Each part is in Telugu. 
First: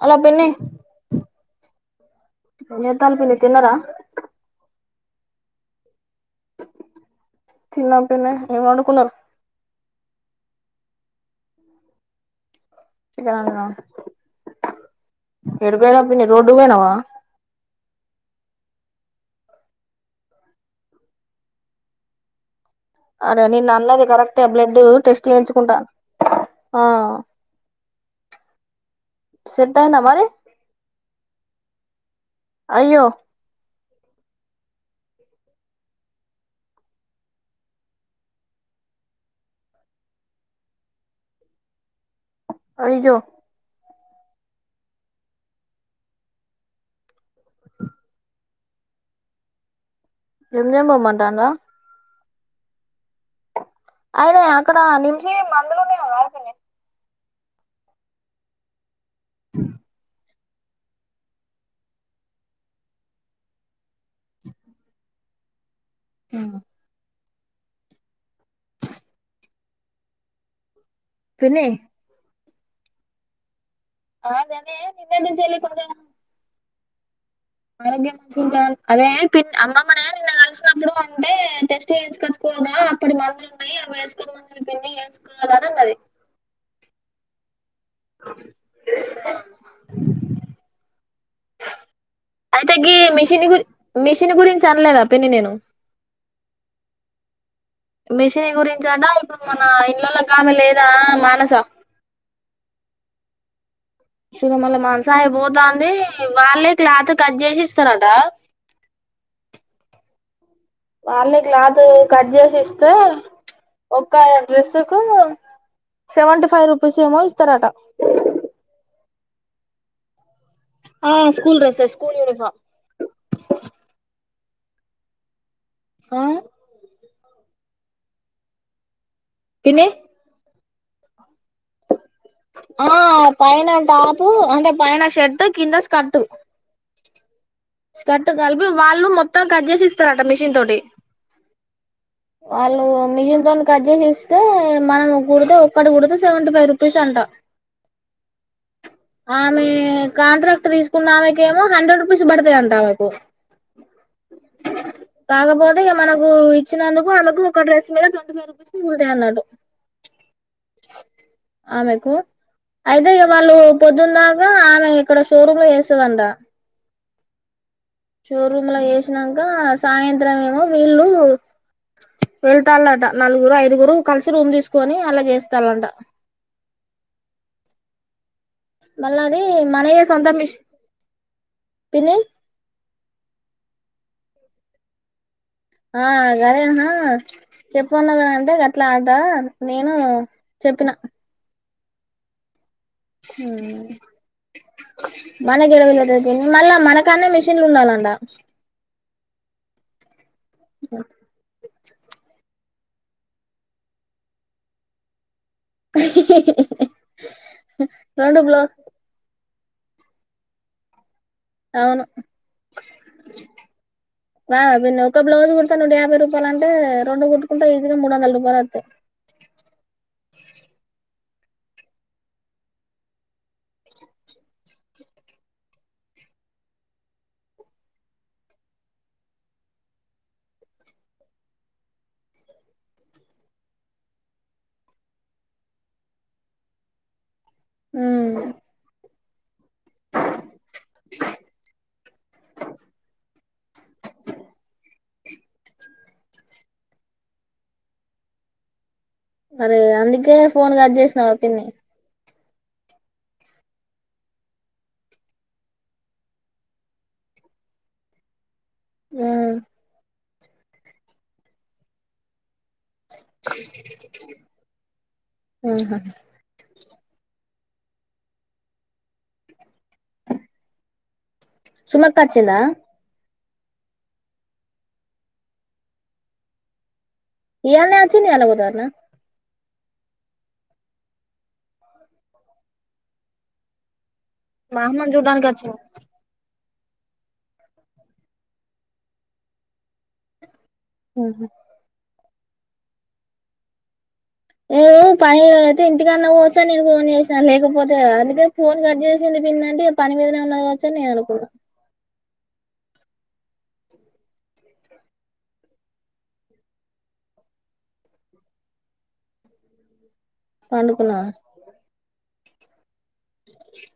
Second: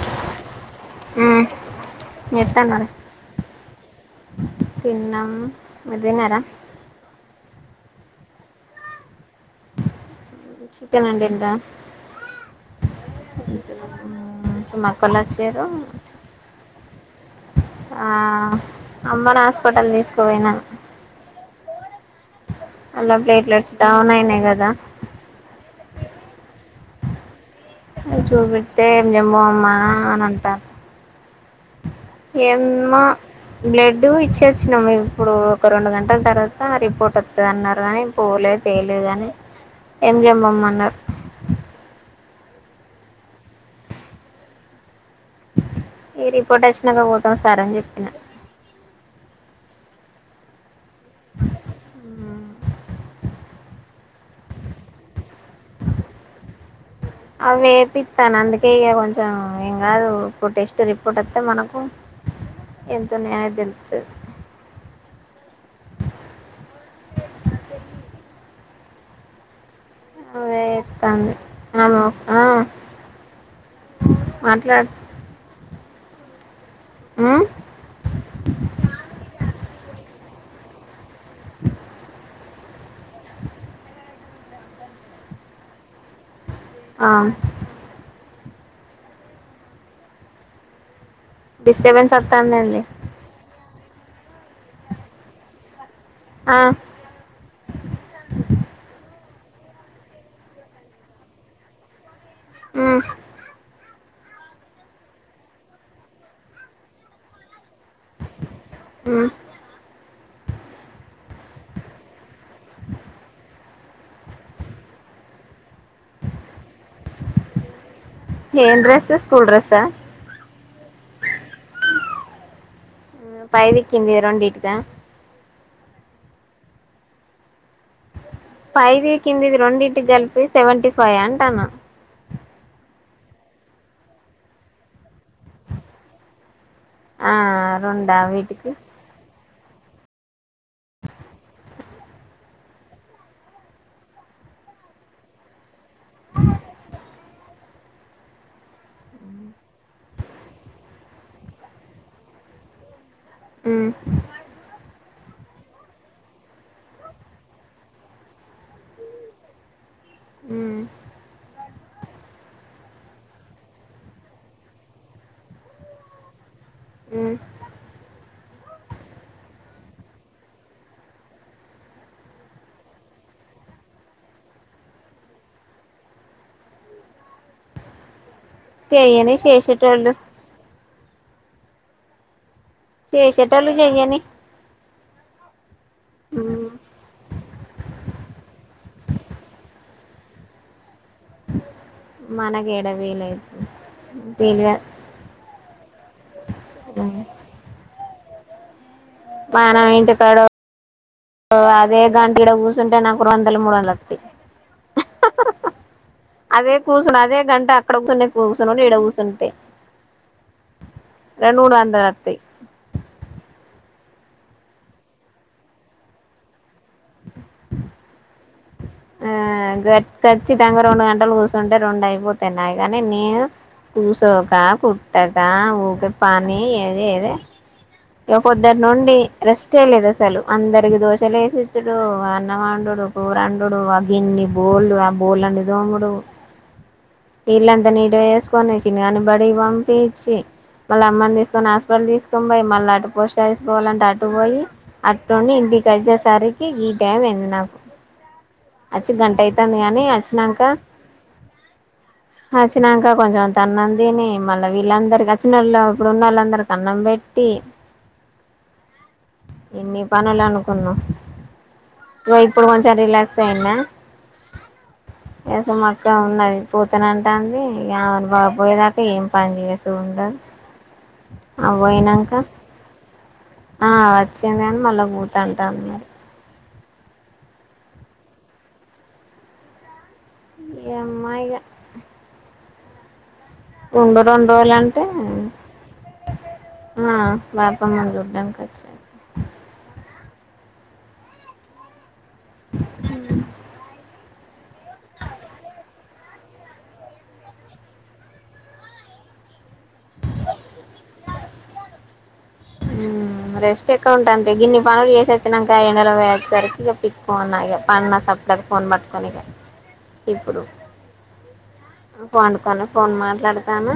హలో పిన్ని ఏం ఎత్తన్నారు చేతఆండ్రూ పిన్ని తిన్నారా తిన్నాం మీర్ తిన్నారా తినం పిన్ని ఏమ్ వండుకున్నారు చికెన్ వండిండ్రా చికెన్ వండినా సుమక్కలోచిన్డ్రు ఎటు పోయినవ్ పిన్ని రోడ్డుకు పోయినవా ఆ అమ్మను హాస్పిటల్ తీసుకుపోయినా అలా అరే ప్లేట్లెట్స్ నిన్ననది డౌన్ కరెక్ట్ అయినాయి కదా బ్లడ్ టెస్ట్ చేయించుకుంటాను ఆ అ చూపెడితే ఏంమ్మో అమ్మా సెట్ అయిందా అని మరి అంటారు ఏమో అయ్యో బ్లడ్ ఇడు ఇచ్చ వచ్చినము ఇప్పుడు ఒక రెండు గంటల తర్వాత రిపోర్ట్ వత్తది అన్నారు కానీ పోలే చేలే కాని ఏం చెమ్ పో మ న్నారు అయ్యో మీ రిపోర్ట్ వచ్చినాక పోతాం సార్ అని చెప్పిన నేన్ పొమ్మంటఅండ అయినే అక్కడ నిమ్మి మందులున్నాయి గానే అవే పిత్తా నందుకే ఇయగ యా ఏంకాదు ఓ టెస్ట్ రిపోర్ట్ వస్తే మనకు ఎంతో ఉన్నాయో తేలుల్తది హ అవ్వ త్తంది పిన్ని అనో ఆ ఆ నీనే మాట్లాడు నినటి నుంచెలి ఉమ్ ఆరోగ్యం మషంట అదే పే అమ్మమ్మనే నినా కలసి ఒకపుడు అంటే టెస్ట్ చేంచకచ్చుకోవడం అప్పుడు మందులు ఉన్నాయి అవి వేసుకోమందు పిన్ని వేసుకోవాల అని ఉన్నది అ [unintelligible] డిస్టర్బెన్స్ వస్తాందండి మెషినీ గురించి అనలేద పిన్ని నేను ఆ మిషిని గురించట ఇప్పుడు మన ఇళ్లల గమే లేదా మానస ఉమ్మ్ ఇగ మళ్ళీ మనసా అయిపోతుంది వాళ్ళే క్లోత్ కట్ జేసి స్తరంట ఉమ్ వల్లే క్లోత్ కట్ చేసి చేస్తే ఒక్క డ్రెస్సు కు సెవెంటీ ఫైవ్ రూపీస్ ఏమో ఇస్తారట ఏమ్ డ్రెస్సెస్ స్కూల్ డ్రెస్స ఆ స్ స్కూల్ డ్రెస్సెస్ స్కూల్ యూనిఫార్మ్ దా ఆ పైది కిందిది పిన్ని రెండింటికి కలిపి సెవెంటీ ఫైవ్ యా అంటాన్న ఆ పైన టాపు అంటే పైన షర్ట్ కింద స్కర్ట్ ఆ రెండా స్కార్ట్ కలిపి వీటికి వాల్లు మొ త్తం కట్ చేసిస్తారట మిషన్ తోటి వాళ్ళు మిషన్ తోటి కట్ చేసిస్తే మనం కుడితే ఒక్కటి కుడీతే సెవెంటీ ఫైవ్ రుపీస్ అంటా ఆమె కాంట్రాక్ట్ తీసుకున్న ఆమె ఏమో హండ్రెడ్ రూపీస్ పడతాయ్ అంట ఆమెకు హు కాకపోతే ఇగ మనకు ఇచ్చినందుకు ఆమెకు ఒక డ్రెస్ మీద ట్వంటీ ఫైవ్ రూపీస్ మిగులుతాయి అన్నాట్టు ఉమ్ ఆమెకు అయితే వాళ్ళు పొద్దునదాక ఆమె ఇక్కడ షోరూమ్ లో చేస్తదంటా హు షోరూం లో చేసినాక సాయంత్రం ఏమో వీళ్ళు వెళ్తాలట నలుగురు ఐదుగురు కలిసి రూమ్ తీసుకొని అల చేేస్తాలంట చెయ్యని మళ్ళది మనయే చేసేటోళ్ళు సొంత మిషిన్స్ పిన్ని చేశేటోళ్ళు చెయ్యని ఆ గదే ఆ చెప్పమన్న కదా అంటే గట్ల అంట నేను చెప్పిన మనకి ఏడ వీలైతు వీలుగా మన కేడ వీలైతది పిన్ని మళ్ళా మనకన్నే మిషన్లు ఉండాలంట [inaudible] మనం ఇంటికాడ అదే గంట ఈడ కూర్చుంటే అంటే నాకు రొండు వందలు మూడు వందలు వాతయ్ అదే కూర్చొని అదే గంట అక్కడ కూచున్న రెండు బ్లౌజ్ కూర్చొనిడి ఈడ కూర్చుంటే [inaudible] రొండు మూడు అవును వందలు వస్తాయ్ రావా పిన్ని ఒక బ్లజ్ కుడతే నూట యాభై రూపాయల అంటే రెండు కుట్టుకుంటె ఈజీగా మూడు వందల రూపాయలు వస్తాయి ఆ ఖచ్చితంగా రెండు గంటలు కూర్చుంటే రెండు అయిపోతాయి నాయ్ కాని నేను కూసోక కుట్టక ఊకే పని ఏది ఏద ఇక పొద్దాటినుండి రెస్ట్ ఏ లేదు అసలు అందరి దోశలు వేసిచ్చడు అన్నవాండుడు కూర వండుడు ఉండుడు గిన్ని బోల్ లు ఆ బొల్లు అన్ని దొముడు ఇల్లుఅంత నీట్ గా ఉమ్ చెసుకొని చిన్నరగాని బడికి పంపిచీ మళ్ళ అమ్మని తీసుకొని హాస్పిటల్ తీసుకొని పోయి మళ్ళీ అటు పోస్టఫిస్ పోవాలంటే అటు పోయి అట్నుండి ఇంటికి వచ్చేసరికి ఇగి ఈ టైమ్ అయింది నాకు వచ్చి గంట అయితుంది అరే కానీ అందుకే ఫోన్ కట్ చేసినావు పిన్ని అచ్చినాక కొంచెం ఆన్నం తిని మళ్ళా వీళ్ళందరికి వచ్చిన వాళ్ళు ఇప్పుడు ఉన్న వాళ్ళందరికి అన్నం పెట్టి ఉమ్ ఇన్ని ప అనుకున్నాం ఇగా ఇప్పుడు కొంచం సైనా ఎస్ఎం ఉహు అక్క ఉన్నది పోతనంట అంది ఇ ఆమెను బా పోయేదాకా ఏం పని చేసుఉండదు సుమక్క అబోయినాక వచ్చిందా ఆ వచ్చింది కాని మళ్ళా పోత అంటాడి మరి ఇయాల్నెనే అచింది ఇయాలే పోతాదటనా ఏమ్మ ఇగ ఉంగ రొండు రోజులు మా అంటే అమ్మను చూడ్డానికి వచ్చింది ఆ బాపమ్మనించుద్దనికి ఒచ్చింది హ [inaudible] ఏదో పై అయితే ఇంటికన్నా వస్తా నేను ఫోన్ చేసినా లేకపోతే అందుకే ఫోన్ కట్ చేసింది పిన్ని అని పని మీదనే ఉన్నా కావచ్చా అని నేను అనుకున్న ఉమ్ రెస్ట్ ఎక్కడ ఉంటాది రా గిన్ని పనులు చేసచ్చినంక ఎండల పోయ్యి అచ్చేసరికి ఇగ పీక్కు మన్న ఇగ పన్న సప్పడాగా ఫోన్ పట్టుకొని ఇగ పండుకున్నావ పండుకునే ఫోన్ మాట్లాడతానా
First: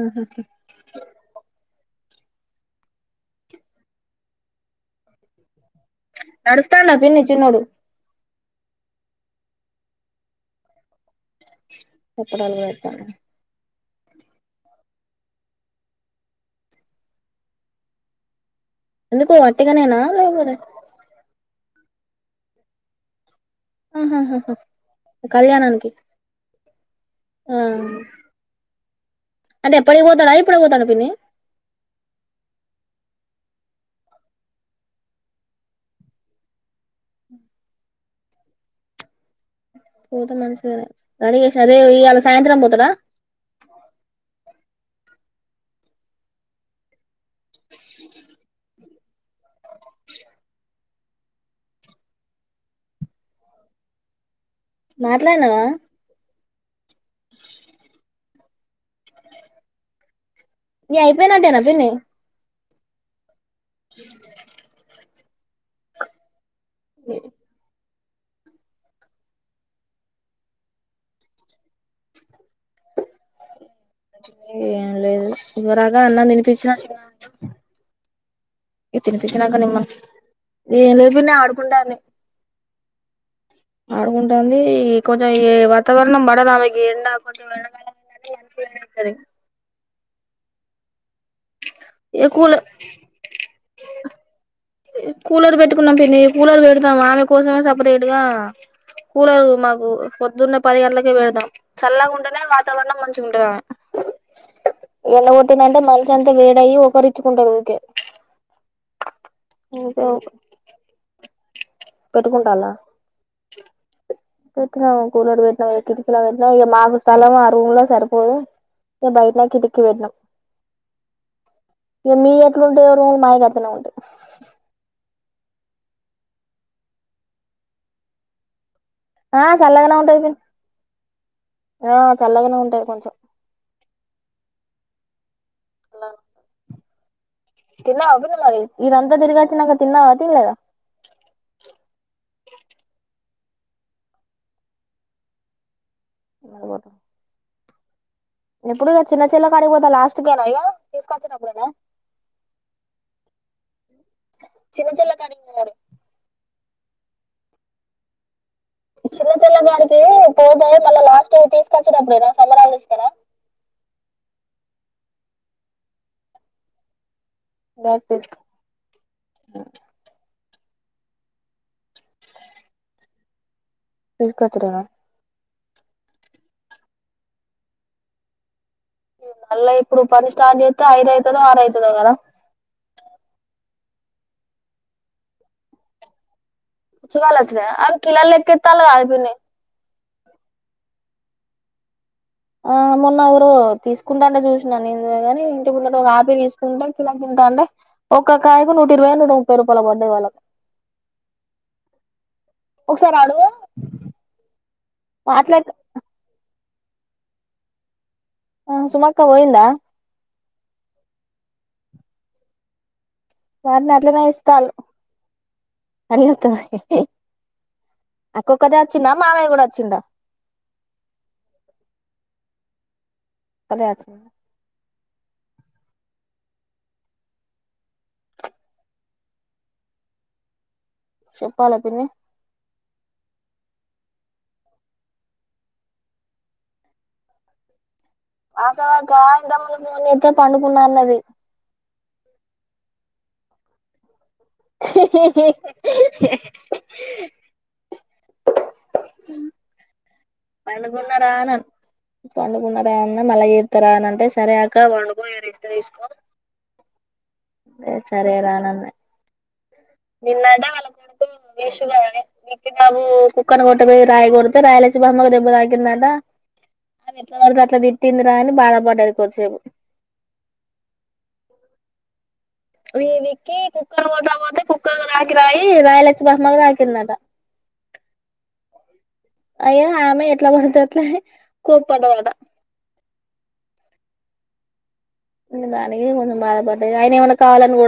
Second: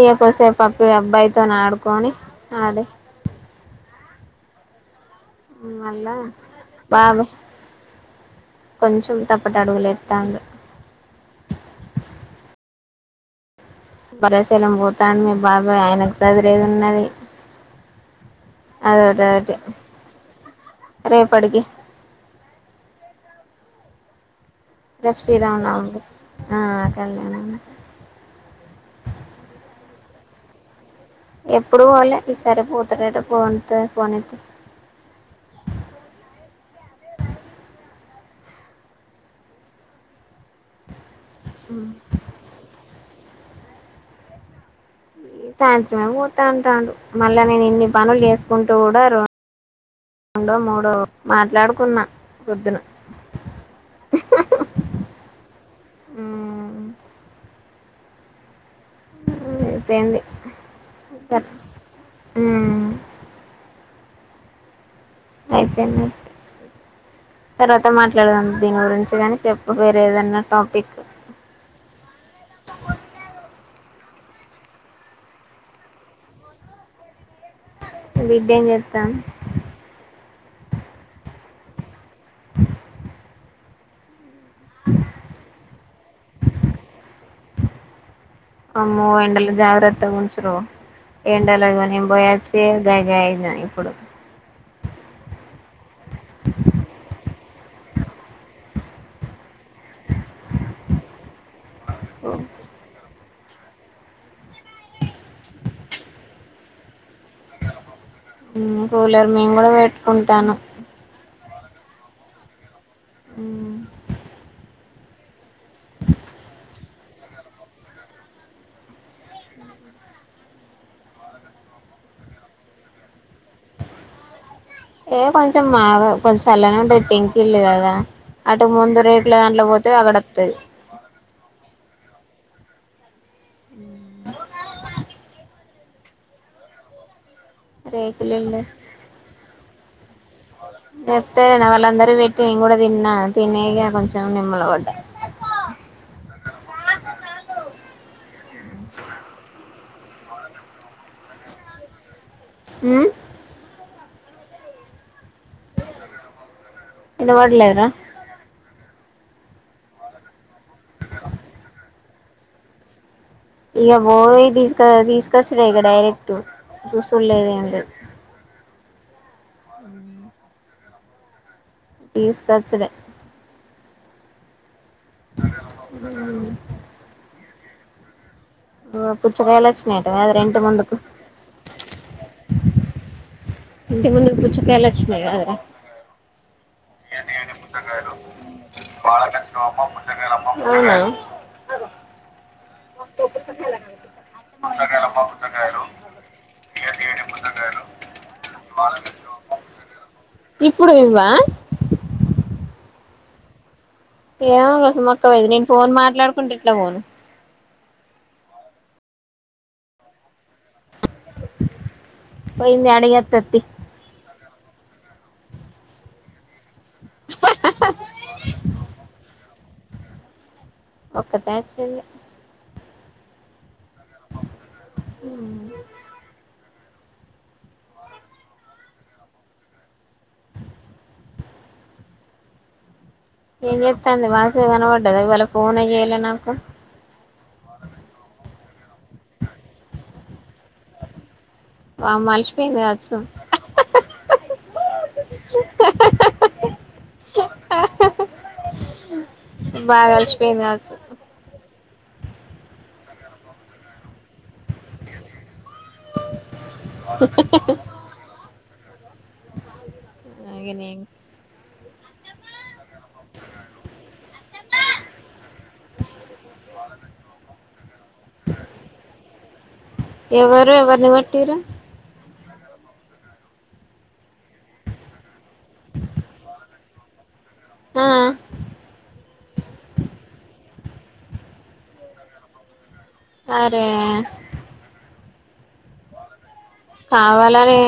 ఇగ కోసే పప్ప అబ్బాయితోన్ ఆడు కోని ఆడె నడుస్తండా బాబు పిన్ని చిన్నోడు కొంచెం తప్పట అడుగులేత్తాండు తప్పటాడుగులేతండా బరాషెలం పోతాండు మీ బాబాయ్ ఆయనకు సదిరేది ఉన్నది ఎందుకు అదోటదోటి వట్టిగనేనా లేపోతే రేపటికి ఆహాహహ రేప్ శ్రీ రామ నవమి ఆ ఆ. కళ్యాణని అంటే ఎప్పడికి పోతాడు ఇప్పుడె పోతాండ పిన్ని ఎప్పుడు పోలే ఈ సారే పోతడట పోన్ తే పోనెతి పోతే మంచిదేనాయే రడిజేష్ అదే ఇయళ సాయంత్రం పోతడా ఈ సాయంత్రమే పోతా అంటాడు మళ్ళా నేను ఇన్ని పనులు చేసుకుంటూ కూడా రొ రొండో మూడో మాట్లాడుకున్నా పొద్దున మాట్లాడినావా మ్ ఐపెంది ఇగ అయిపోయినట్టేన పిన్ని అ ఉ అయిపోయినట్టే ఓ అ మాట్లాడదాం దీని గురించి కని చెప్పు వేరేదన్న టాపిక్ ఏం లేదు ఇద్వరాగా అన్నం తినిపిచిన వి ఇగ తినిపిచ్చినంక నిమ్మ ఏంలేదు పిన్ని ఆడు కుండానే ఆడుగుం ంది కొంచెం ఏ వాతావరణం పడదు ఆమెకి ఎండా కొంది వెండగాలే అమ్మో ఎండల జాగరత్ త్తగుంచు రో ఎం డల నేన్ ఏ కూలర్ బోయచ్చే గాయి గాయి అయినా పుడు కూలరు పెట్టుకున్నాం పిన్నీ కూలరు పెడతాం ఆమె కోసమే సపరేట్ గా కూలరు మా కు పొద్దున్నే పది గంట్లకే పెడదతాం చల్లగా ఉంటేనే వాతావరణం మన్ ఎండ కొట్టిందంటే మనిషి అంతా వేడయ్యి ఒకరి ఊ కూలర్ మే గుడా పెట్టుకుంటాన్నం పెట్టుకుంటాల్లా ఊ పెట్టినం కూలర్ పెట్టినం కిటికీలో పెట్నాం ఇగ మాకు స్థలం ఆ రూము లో సరిపోదు, ఇగ బయట కిటిక్కి పెట్నం. ఇగ మీయి ఎట్లుంటయో మాయి గట్లనే ఉంటయి. ఏ కొంచెం మాగా కొంచెం చల్లనే ఉంటది పెంకిల్లు కదా అ ముందు రేకుల ఆ దాంట్ల పోతే చల్లగానే ఉంటది అగడత్తది ఆ చల్లగానే ఉంటది కొంచెం ఊ హలో తిన్వవ పిల్ల మరి ఇదంతా తిరిగొచ్చినంగ తిన్నావ నప్పే నా వాళ్ళందరూ పెట్టి నను గూడా తిన్న తినేగా కొంచెం నిమ్మలవడ్డ నిమ్మల [unintelligible] ఎప్పుడూ ఆ చిన్న చెల్లె కాడి పోతా లాస్ట్ గద ఇగో తీసుకొచ్చినప్పుడేనా ఉ చిన్న చెల్లె కాడిక్ పోవాలె ఇన వడ్లేరా చిన్న చెల్లె గాడికీ పోతే మళ్ళ లాస్ట్ తీసుకొచ్చినప్పుడేనా సమ్మర్ హాలిడేస్లల ఇగ బోయి తీసుక తీసుకొచ్చుడే ఇగ డైరెక్ట్ చూస్ పు లేదు ఏం లేదు అ తీసుకొచ్చుడే తీసుకొచ్చుడేనా ఊ పుచ్చకాయలు మళ్ళా ఇప్పుడు వచ్చినాయట పని కదరా ఇంటి స్టార్ట్ చేత్తే ముందుకు ఐదు అయితదో ఆరు అయితదో గదా ఇంటి ముందు పుచ్చకాయలు ఒచ్చినయ్ గదరా పుచ్చగాయలు ఒచ్చినయ అవి కిలోల లెక్క ఇత్తల్లు గా పిన్ని అవును ఆ మొన్న ఎవరో తీసుకుంటాంటే చూసిన నేను గాని ఇంటి ముందుట ఒక ఆపి తీసుకుంటే కిలో ఎంత అంటే ఒక్క కాయకు నూట ఇరువయో నూట ముప్పై రూపాయలో పడ్దాయి వాళ్ళకి ఇప్పుడు ఇవ్వా ఒకసారి ఆడుగు ఏమో గా కోస మక్కవయే నేను ఫోన్ మాట్లాడుకుంటే ఎట్ల పోను మనుసులక్క పోయిందా పోయింది అడిగా [unintelligible] చాలు అక్క ఒక్కతే వచ్చిందా మాధవి కూడా వచ్చిందా ఒక్కతే వచ్చింది అదేఅత్ హ్మ్ చెప్పాల పిన్ని ఏం చేత్తాంది మానస కనబడ్డదా ఇవాళ ఫోనే చేయలేదు నాకు వాసవాక్కా ఇంతకు ముందు ఫోన్ చేత్తే పండుకున్నా అన్నది పాపం అలిసిపోయింది కావచ్చు బాగా అలిసి పండుకున్నారా అని పండుకున్న రా అన్న మళ్ళ చేస్తారా అని అంటే సరే అక్క పండుకో రెస్ట్ తీసుకో రే సరే రా నన్ని నిన్నంట ఇగ వల్ల నేను కొడుకు వేస్ [unintelligible] బాబు కుక్కను కొట్టబోయి రాయి కొడితే రాయలచ్చి మామ్మ కు దెబ్బ తాకిందంట ఆమె ఎట్లా పడితే అట్లా తిట్టిందిరా అని బాధ పడ్డది కొద్దిసేపు. ఎవరు ఎవరిని కొట్టిరు మీ విక్కి కుక్కను కొట్ట పోతే కుక్కకు తాకి రాయి రాయలచ్చి మామ్మకి తాకిందంట. ఆ అయ్యో ఆమె ఎట్లా బడితే అట్లని కోప్పడ్డదట అరే దానికే కొంచెం బాధ్ కావాలని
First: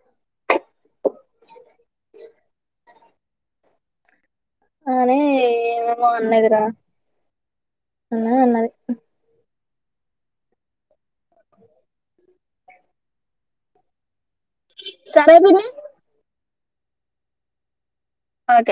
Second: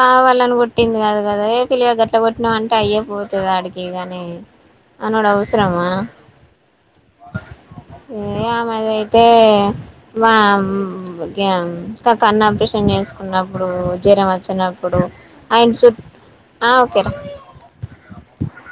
కావాలని కొట్టింది కాదు కదా, ఏ పిల్లగ గట్ల కొట్టినావ్ అంటే అయ్యే పోతుది ఆడికి గాని అని అనుడు అవుసరమా ఏమేమో అన్నదిరా అని ఏ అన్నది ఆమెది అయితే, మా [unintelligible] క కన్ను ఆపరేష్ [unintelligible] చేసుకున్నప్పుడు జరం వచ్చి నప్పుడు సరే పిన్ని ఆయన చుట్ ఆ ఓకే ఓకే